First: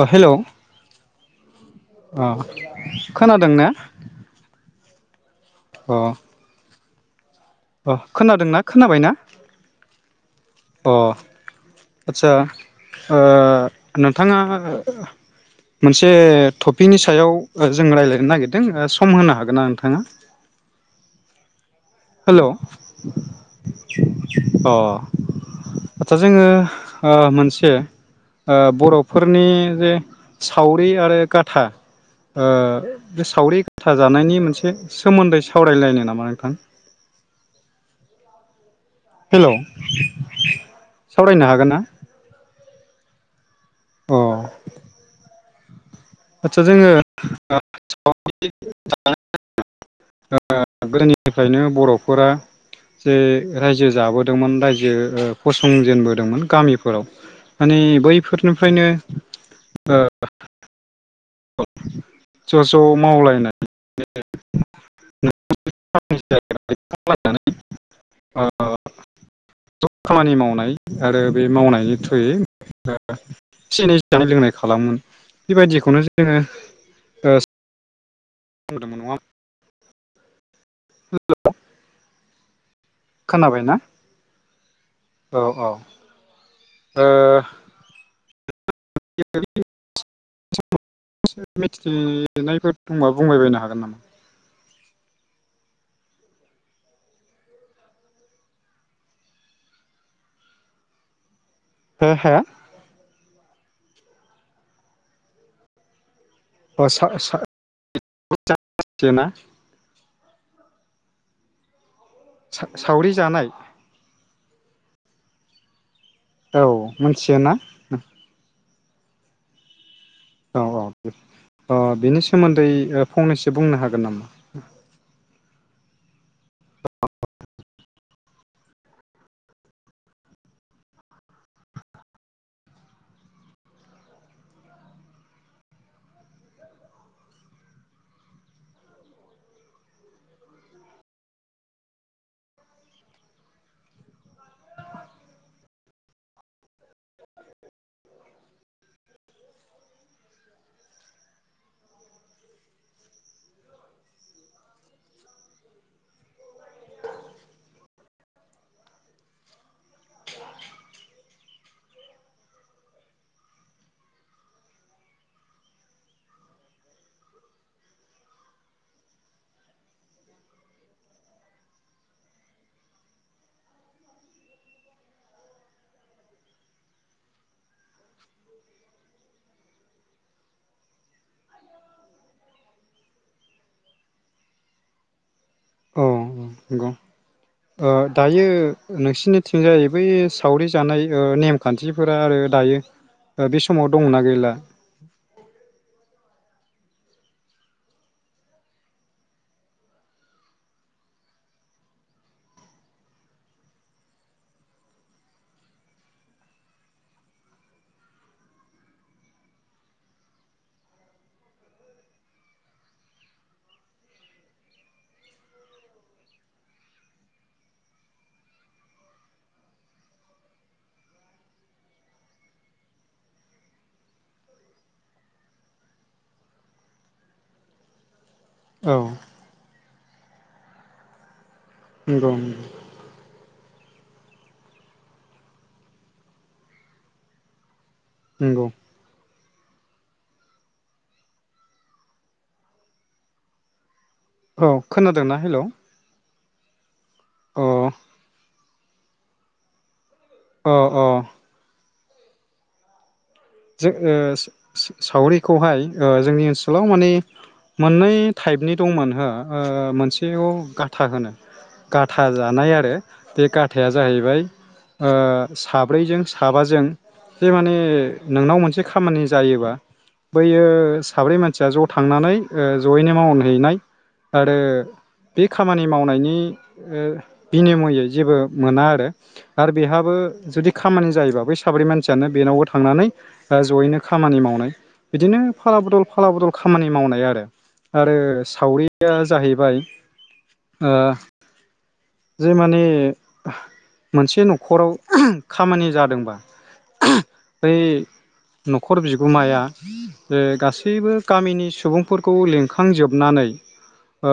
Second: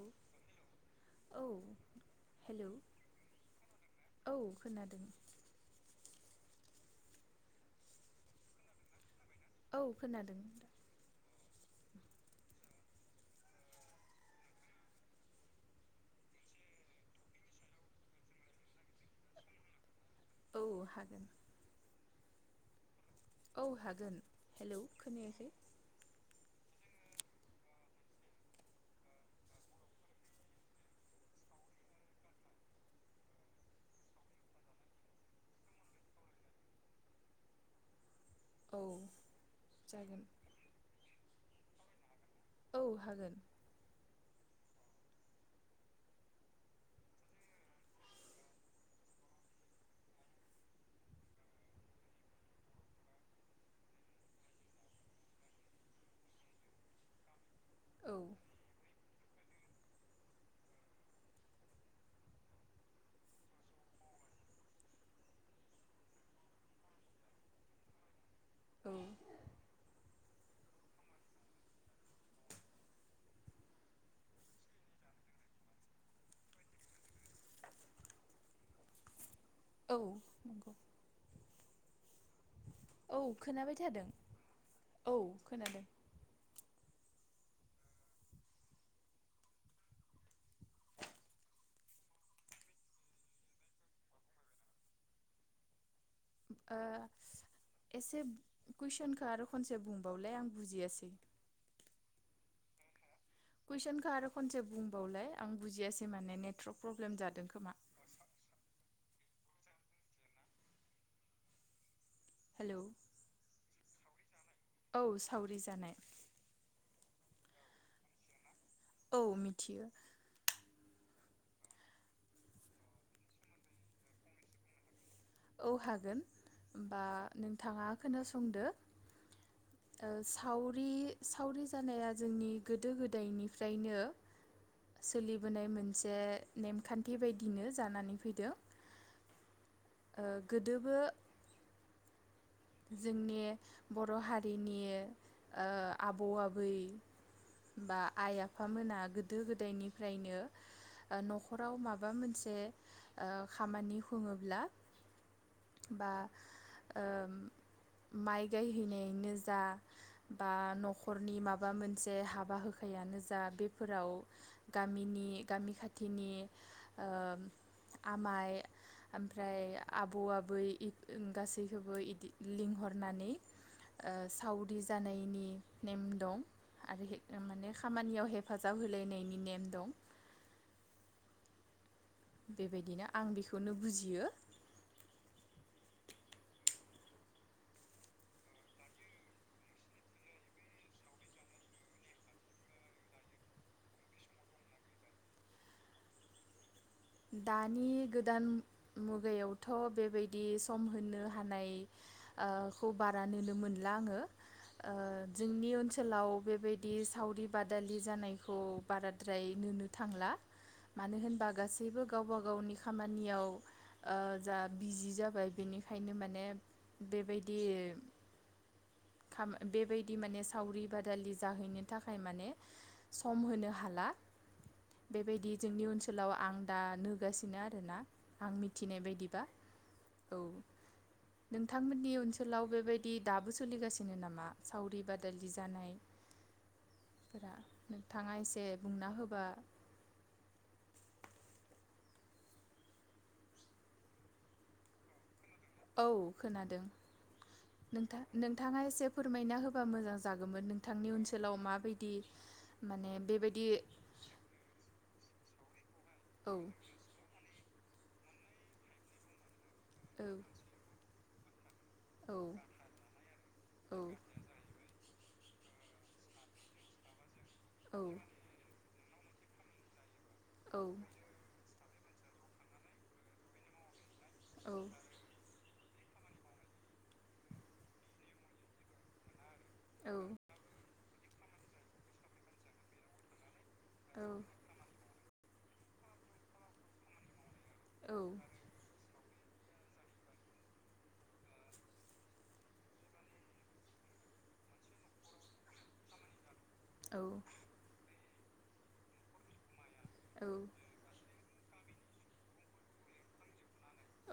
अ hello औ अ hello खोनादों ना औ खोनादों अ अ खोनादोंना खोनाबाय ना औ खोनादों आदसा ओ नोंथाङा मोनसे टपिनि सायाव जों रायज्लायनो नागिरदों सम होनो हागोन ना नोंथाङा? औ हागोन हेलौ, औ हागोन अ हेलौ खोनायाखै हा मोनसे आ बर'फोरनि जे सावरि आरो गाथा बे सावरि गाथा जानायनि मोनसे सोमोन्दै सावरायलायनो नामा नोंथां औ हेल' जागोन सावरायनो हागोन ना औ हागोन अ आदसा जोङो गोदोनिफ्रायनो बर'फोरा जे रायजो जाबोदोंमोन रायजो फसंजेनबोदोंमोन गामिफोराव माने औ बैफोरनिफ्रायनो ओ ज' ज' मावलायनाय [unintelligible] औ ज' खामानि मावो। नाय आरो बे मावनायनि थ्रुयै एसे एनै जानाय लोंनाय खालामोन बेबायदिखौनो जों जोंङो ओ [unintelligible] औ नंगौ। [unintelligible] औ खोनाबायना खोनाबाय थादों औ खोनादों। ओ [unintelligible] एसे मिथिनायफोर दंबा बुंबायबायनो हागोन नामा? ओ‌‌ एसे कुइसनखो आरो खनसे बुंबावलाय आं बुजियासै। हो हो। कुइसनखौ आरो खनसे बुंबावलाय आं बुजियासै माने नेटवर्क प्रब्लेम जादों खोमा [unintelligible] हेलौ सा-सावरि जानाय औ सावरि जानाय। औ मोनथियो ना? औ मिथियो। औ औ अ बेनि सोमोन्दै फंनैसो बुंनो हागोन नामा? औ हागोन होनबा नोंथाङा खोनासंदो ओ सावरि सावरि जानाया जोंनि गोदो गोदायनिफ्रायनो सोलिबोनाय मोनसे नेमखान्थि बायदिनो जानानै फैदो। ओ गोदोबो जोंनि बर' हारिनि ओ आबौ आबै बा आइ आफामोना गोदो गोदायनिफ्रायनो ओ न'खराव माबा मोनसे ओ खामानि खुङोब्ला बा ओ माइ गायहैनायानो जा बा न'खरनि माबा मोनसे हाबा होखायानो जा बेफोराव गामिनि गामि खाथिनि ओ आमाइ ओमफ्राय आबौ आबै गासैखौबो इदि लिंहरनानै ओ सावरि जानायनि नेम दं आरो माने खामानियाव हेफाजाब होलायनायनि नेम दं। बेबायदिनो आं बेखौनो बुजियो। ओं उम नंगौ ओ दायो नोंसिनिथिंजाय बै सावरि जानाय नेमखान्थिफोरा आरो दायो ओ बे समाव दंना गैला? दानि गोदान मुगायावथ' बेबायदि सम होनो हानाय ओ खौ बारा नुनो मोनला आङो ओ जोंनि ओनसोलाव बेबायदि सावरि बादालि जानायखौ बाराद्राय नुनो थांला मानो होनबा गासै बोयबो गावबा गावनि खामानियाव ओ जा बिजि जाबाय बेनिखायनो माने बेबायदि बेबायदि माने सावरि बादालि जाहैनो थाखाय माने सम होनो हाला बेबायदि जोंनि ओनसोलाव आं दा नोगासिनो आरोना। आं औ मिथिनाय बायदिबा। औ। नोंथांमोननि नंगौ ओनसोलाव बेबायदि दाबो सोलिगासिनो दिनो नामा सावरि बादालि जानायफोरा नोंथाङा एसे नंगौ बुंना होबा औ खोनादोंना? हेलौ औ खोनादों। नोंथां नों नोंथाङा एसे फोरमायना होबा मोजां जागौमोन अ अ नोंथांनि ओनसोलाव माबाय दि माने बेबायदि जों ओ स-स-सावरि खौहाय ओ जोंनि औ ओनसोलाव माने मोननै टाइपनि दंमोन हो ओ औ मोनसेयाव गाथा होनो। गाथा औ जानाय आरो बे गाथाया जाहैबाय ओ साब्रैजों साबाजों जे माने औ मोनसे खामानि जायोबा बैयो औ साब्रै मानसिया ज थांनानै ओ जयैनो मावनहैनाय आरो औ बे खा खामानि मावनायनि ओ बिनिमयै जेबो मोना आरो आरो औ बेहाबो जुदि खामानि जायोबा बै साब्रै मानसियानो बेनावबो थांनानै दा जयैनो खामानि मावनाय बिदिनो फाला बदल फाला बदल खामानि मावनाय आरो। औ आरो सावरिया जाहैबाय ओ जे माने मोनसे न'खराव खामानि जादोंबा बै न'खर बिगोमाया जे गासैबो गामिनि सुबुंफोरखौ लिंखांजोबनानै ओ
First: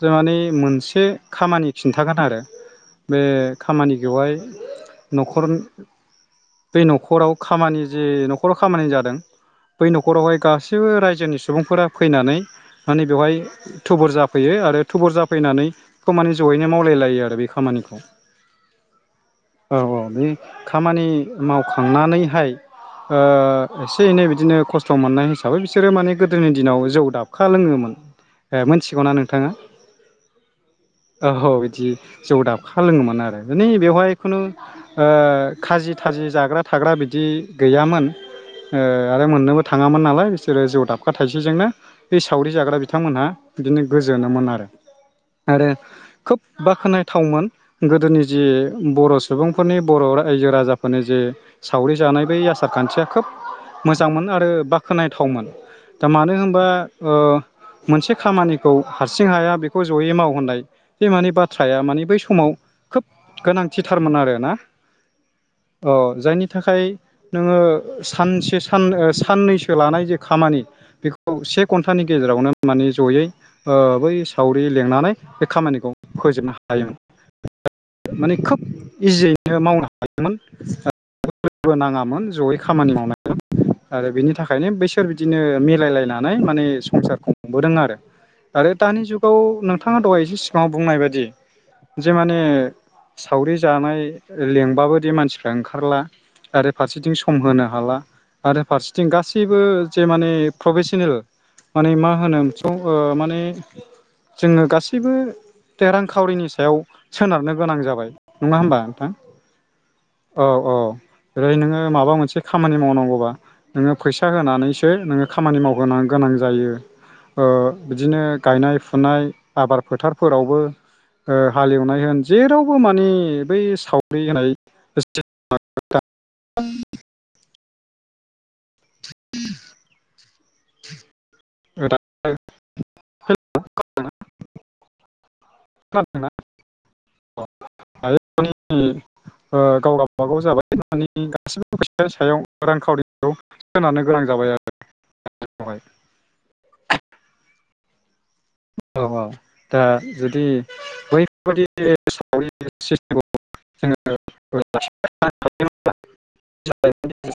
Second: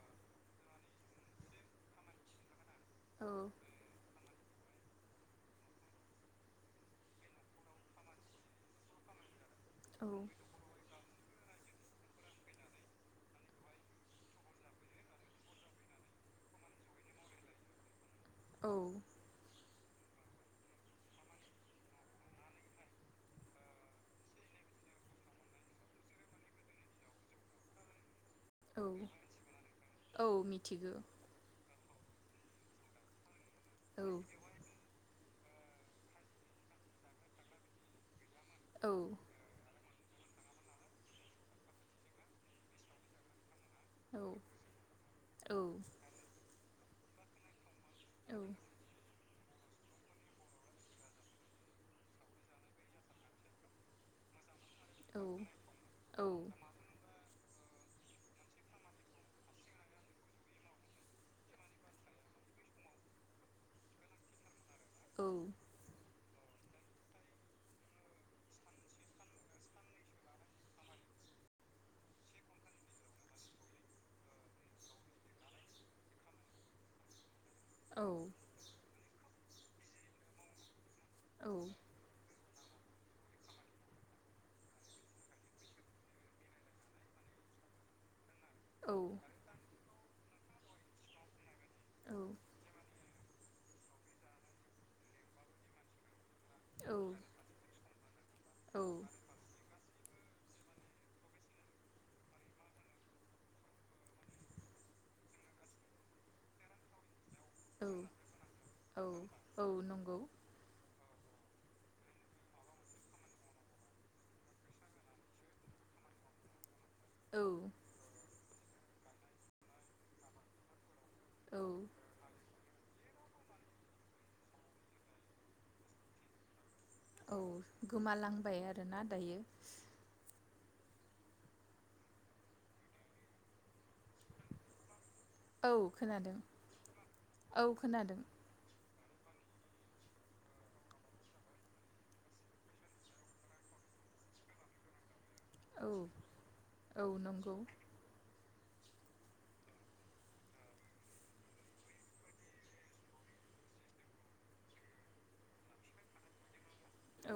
जोंहानि मोनसे खामानि खिन्थागोन आरो बे खामानिखौहाय न'खर बे न'खराव खामानि जे न'खराव खामानि जादों बै औ न'खरावहाय गासिबो रायजोनिफ्राय सुबुंफोरा फैनानै माने बेवहाय थुबुर जाफैयो आरो थुबुर जाफैनानै खमानिस जयैनो मावलायलायो आरो बे खामानिखौ। औ औ औ बे खामानि मावखांनानैहाय ओ एसे एनै बिदिनो खस्थ' मोननाय हिसाबै बिसोरो माने गोदोनि दिनाव जौ दाबखा लोङोमोन। ए औ मिथिगौ ना नोंथाङा? औ मिथिगौ औ बिदि जौ दाबखा लोङोमोन आरो माने औ बेवहाय खुनु ओ खाजि थाजि जाग्रा थाग्रा बिदि गैयामोन ओ औ आरो मोननोबो थ थाङामोन नालाय बिसोरो जौ दाबखा थाइसेजोंनो बे सावरि जाग्रा बिथांमोनहा बिदिनो औ गोजोनोमोन आरो औ आरो खोब बाख्नायथावमोन गोदोनि औ जि बर' सुबुंफोरनि बर' रायजो राजाफोरनि जे सावरि जानाय बै आसार खान्थिया खोब मोजांमोन आरो बा औ खोनथावमोन दा औ मानो होनबा ओ मोनसे खामानिखौ हारसिं हाया बेखौ जयै मावहोनाय बे मानि बाथ्राया मानि बै समाव खोब गोनांथि थारमोन आरो ना औ अ जायनि थाखाय नोङो सानसे सान साननैसो लानाय जे खामानि बेखौ से घन्टानि गेजेरावनो माने जयै बै ओ सावरि लेंनानै खामानिखौ फोजोबनो हायोमोन माने खोब इजियै मावनो हायो मोन ओ बो नाङामोन जयै खामानि मावनाय आरो बिनि थाखायनो बैसोर बिदिनो मिलायलायनानै माने संसारखौ हमबोदों आरो आरो दानि औ जुगाव नोंथाङा दहाय फाव बुंनाय बायदि जे माने सावरि जानाय लिंबाबोदि मानसिफ्रा ओंखारला आरो फारसेथिं सम होनो हाला आरो फारसेथिं गासैबो जे माने प्रफेसनेल माने मा होनो स ओ माने जोङो गासैबो बे रांखावरिनि सायाव सोनारनो गोनां औ जाबाय नङा होमबा औ नोंथां औ नंगौ औ औ ओेरै नोङो माबा मोनसे खामानि मावनांगौबा नोङो फैसा होनानैसो नोङो खामानि मावगोन गोनां जायो औ ओ बिदिनो गायनाय नाय आबाद फोथारफोर फोरावबो ओ औ हालेवनाय होन जेराव बो मानि बै सावरि होनाय [unintelligible] औ गोमालांबाय आरोना दायो [unintelligible] औ खोनादों औ खोनादों ओ गावगाबागाव [unintelligible] रांखाउरिनि सायाव सोनारनो गोनां जाबाय आरो। औ [unintelligible] औ नोंगौ [unintelligible] [unintelligible]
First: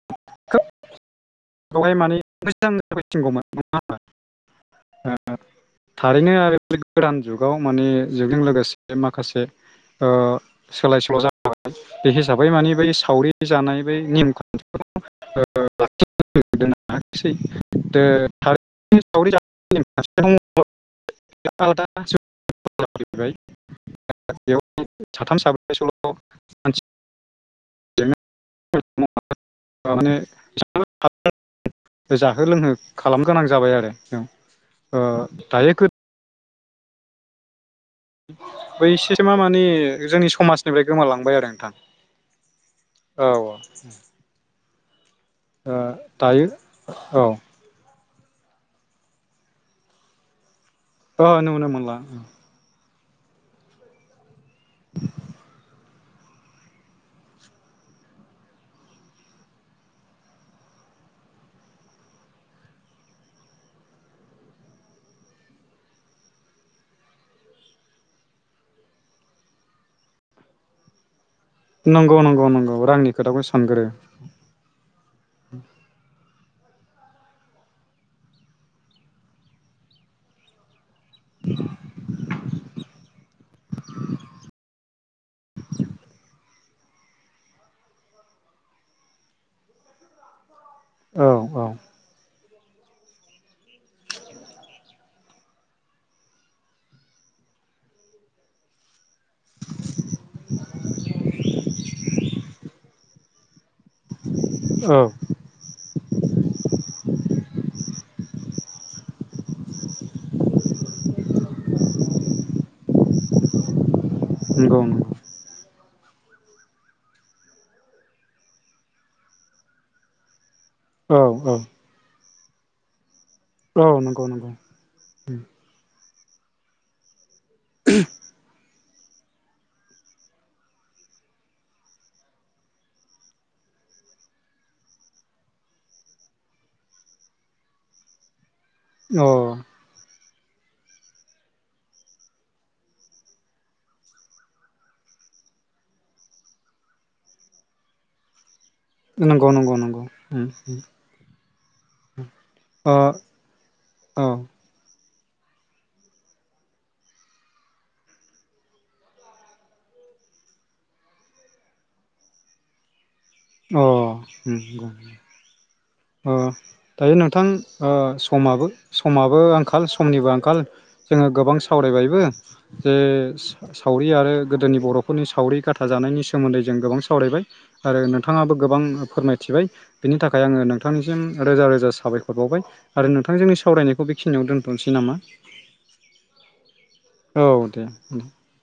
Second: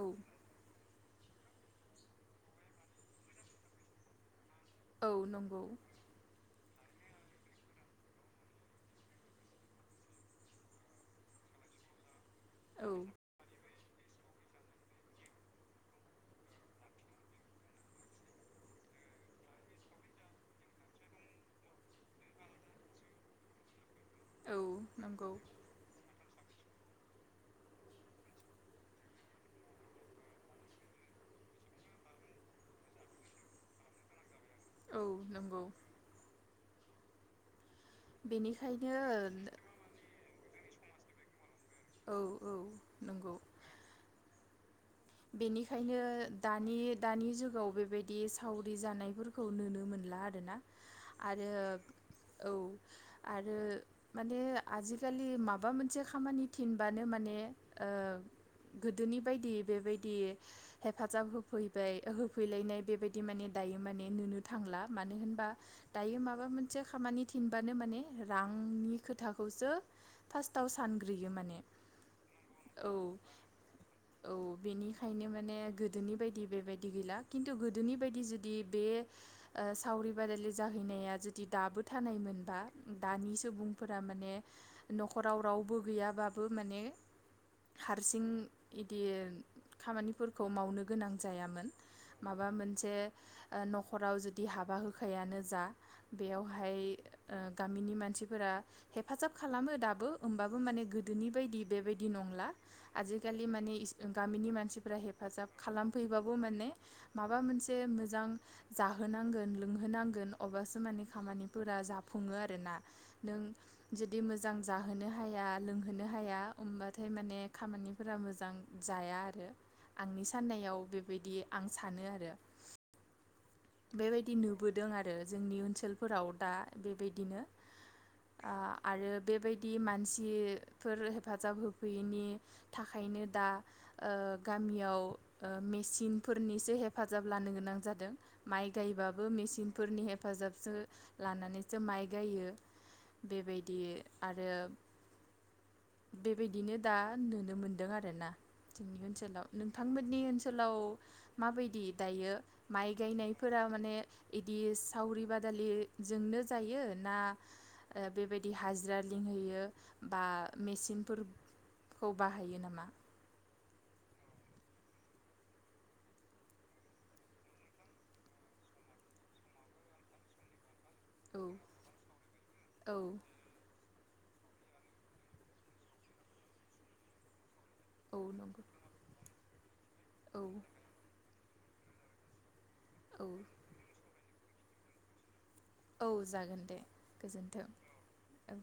औ माने मोजां [unintelligible] औ नंगौ [unintelligible] गोदान जुगाव माने जुगजों लोगोसे माखासे ओ सोलाय सोल' जाबाय बे हिसाबै माने बै औ सावरि जानाय बै नेम खान्थिखौ [unintelligible] [unintelligible] औ [unintelligible] नंगौ साथाम साब्रैसोल' [unintelligible] जाहो लोंहो खालाम गोनां जाबाय आरो औ ओ औ नोंगौ दायो बेनिखायनो बैसे मा मानि जोंनि स माजनिफ्राय गोमालांबाय आरो नोंथां। औ औ औ नंगौ ओ बेनिखायनो दायो दानि औ दानि जुगाव बेबायदि दि सावरि जानायफोरखौ नुनो मोनला आरोना। ओ आरो नुनो मोनला। औ आरो माने आजिखालि माबा मोनसे खामानि थिनबानो माने ओ गोदोनि बायदि बेबाय दि हेफाजाब होफैबाय होफैलायनाय बेबायदि माने दायो माने नुनो थांला मानो होनबा दायो माबा मोनसे खामानि थिनबानो माने रांनि खोथाखौसो फासथाव आव सानग्रोयो माने। नंगौ नंगौ नंगौ औ रांनि खोथाखौ सानगोरो खायनो माने गोदोनि बायदि बेबायदि गैला खिन्थु गोदोनि बायदि जुदि बे ओ सावरि बादालि जा हैनाया जुदि दाबो थानाय मोनबा दानि सुबुंफोरा माने न'खराव रावबो गैयाबाबो माने हारसिं इदि खामानिफोरखौ मावनो गोनां औ औ जायामोन मा बा मोनसे ओ न'खराव जुदि हाबा होनायानो जा बेयावहाय ओ गामिनि मानसिफोरा हेफाजाब खालामो दाबो ओमबाबो माने गोदोनि बायदि बेबायदि नंला आजिखालि माने गामिनि मान फ्रा औ हेफाजाब खालाम फैबाबो माने माबा मोनसे मोजां जाहो -नांगोन लोंहोनांगोन अबासो माने खामानिफोरा जाफुङो आरोना नों जुदि मोजां जाहोनो नंगौ हाया लों होनो हाया होमबाथाय माने खामानिफोरा मोजां जाया आरो आंनि साननाया याव नंगौ औ बेबायदि आं सानो आरो। औ नंगौ बेबायदि नंगौ नुबोदों आरो जोंनि ओनसोल फोराव दा बेबायदिनो आ आरो बेबायदि मानसिफोर हेफाजाब होफैयैनि थाखायनो दा ओ गामियाव ओ मेसिनफोरनिसो हेफाजाब लानो गोनां जादों। माइ अ गायबाबो मेसिनफोरनि हेफ फाजाबसो लानानैसो माइ गायो बेबायदि आरो बेबायदिनो दा नुनो मोनदों आरोना। ओनसोलाव नंगौ नंगौ नंगौ नोंथांमोननि उम ओनसोलाव उम माबायदि दायो माइ अ गायनाय फोरा माने औ अ इदिस सावरि बादालिजोंनो जायो ना ओ बेबायदि हाजिरा लिंहैयो बा मेचिनफोरखौ बाहायो नामा? अ उम गौ दायो नोंथांओ समाबो समाबो आंखाल समनिबो आंखाल जोङो औ गोबां सावरायबायबो जे औ सावरि आरो गोदोनि बर'फोरनि सावरि गाथाजानायनि सोमोन्दै जों गोबां सावरायबाय आरो औ नंगौ थिबाय बिनि थाखाय औ आङो नोंथांनिसिम रोजा रोजा साबायखर बावबाय आरो औ नोंथां जोंनि सावरायनायखोै बेक खिनियाव दोनथ'नोसै नामा? औ जागोन दे औ गोजोनथों दे औ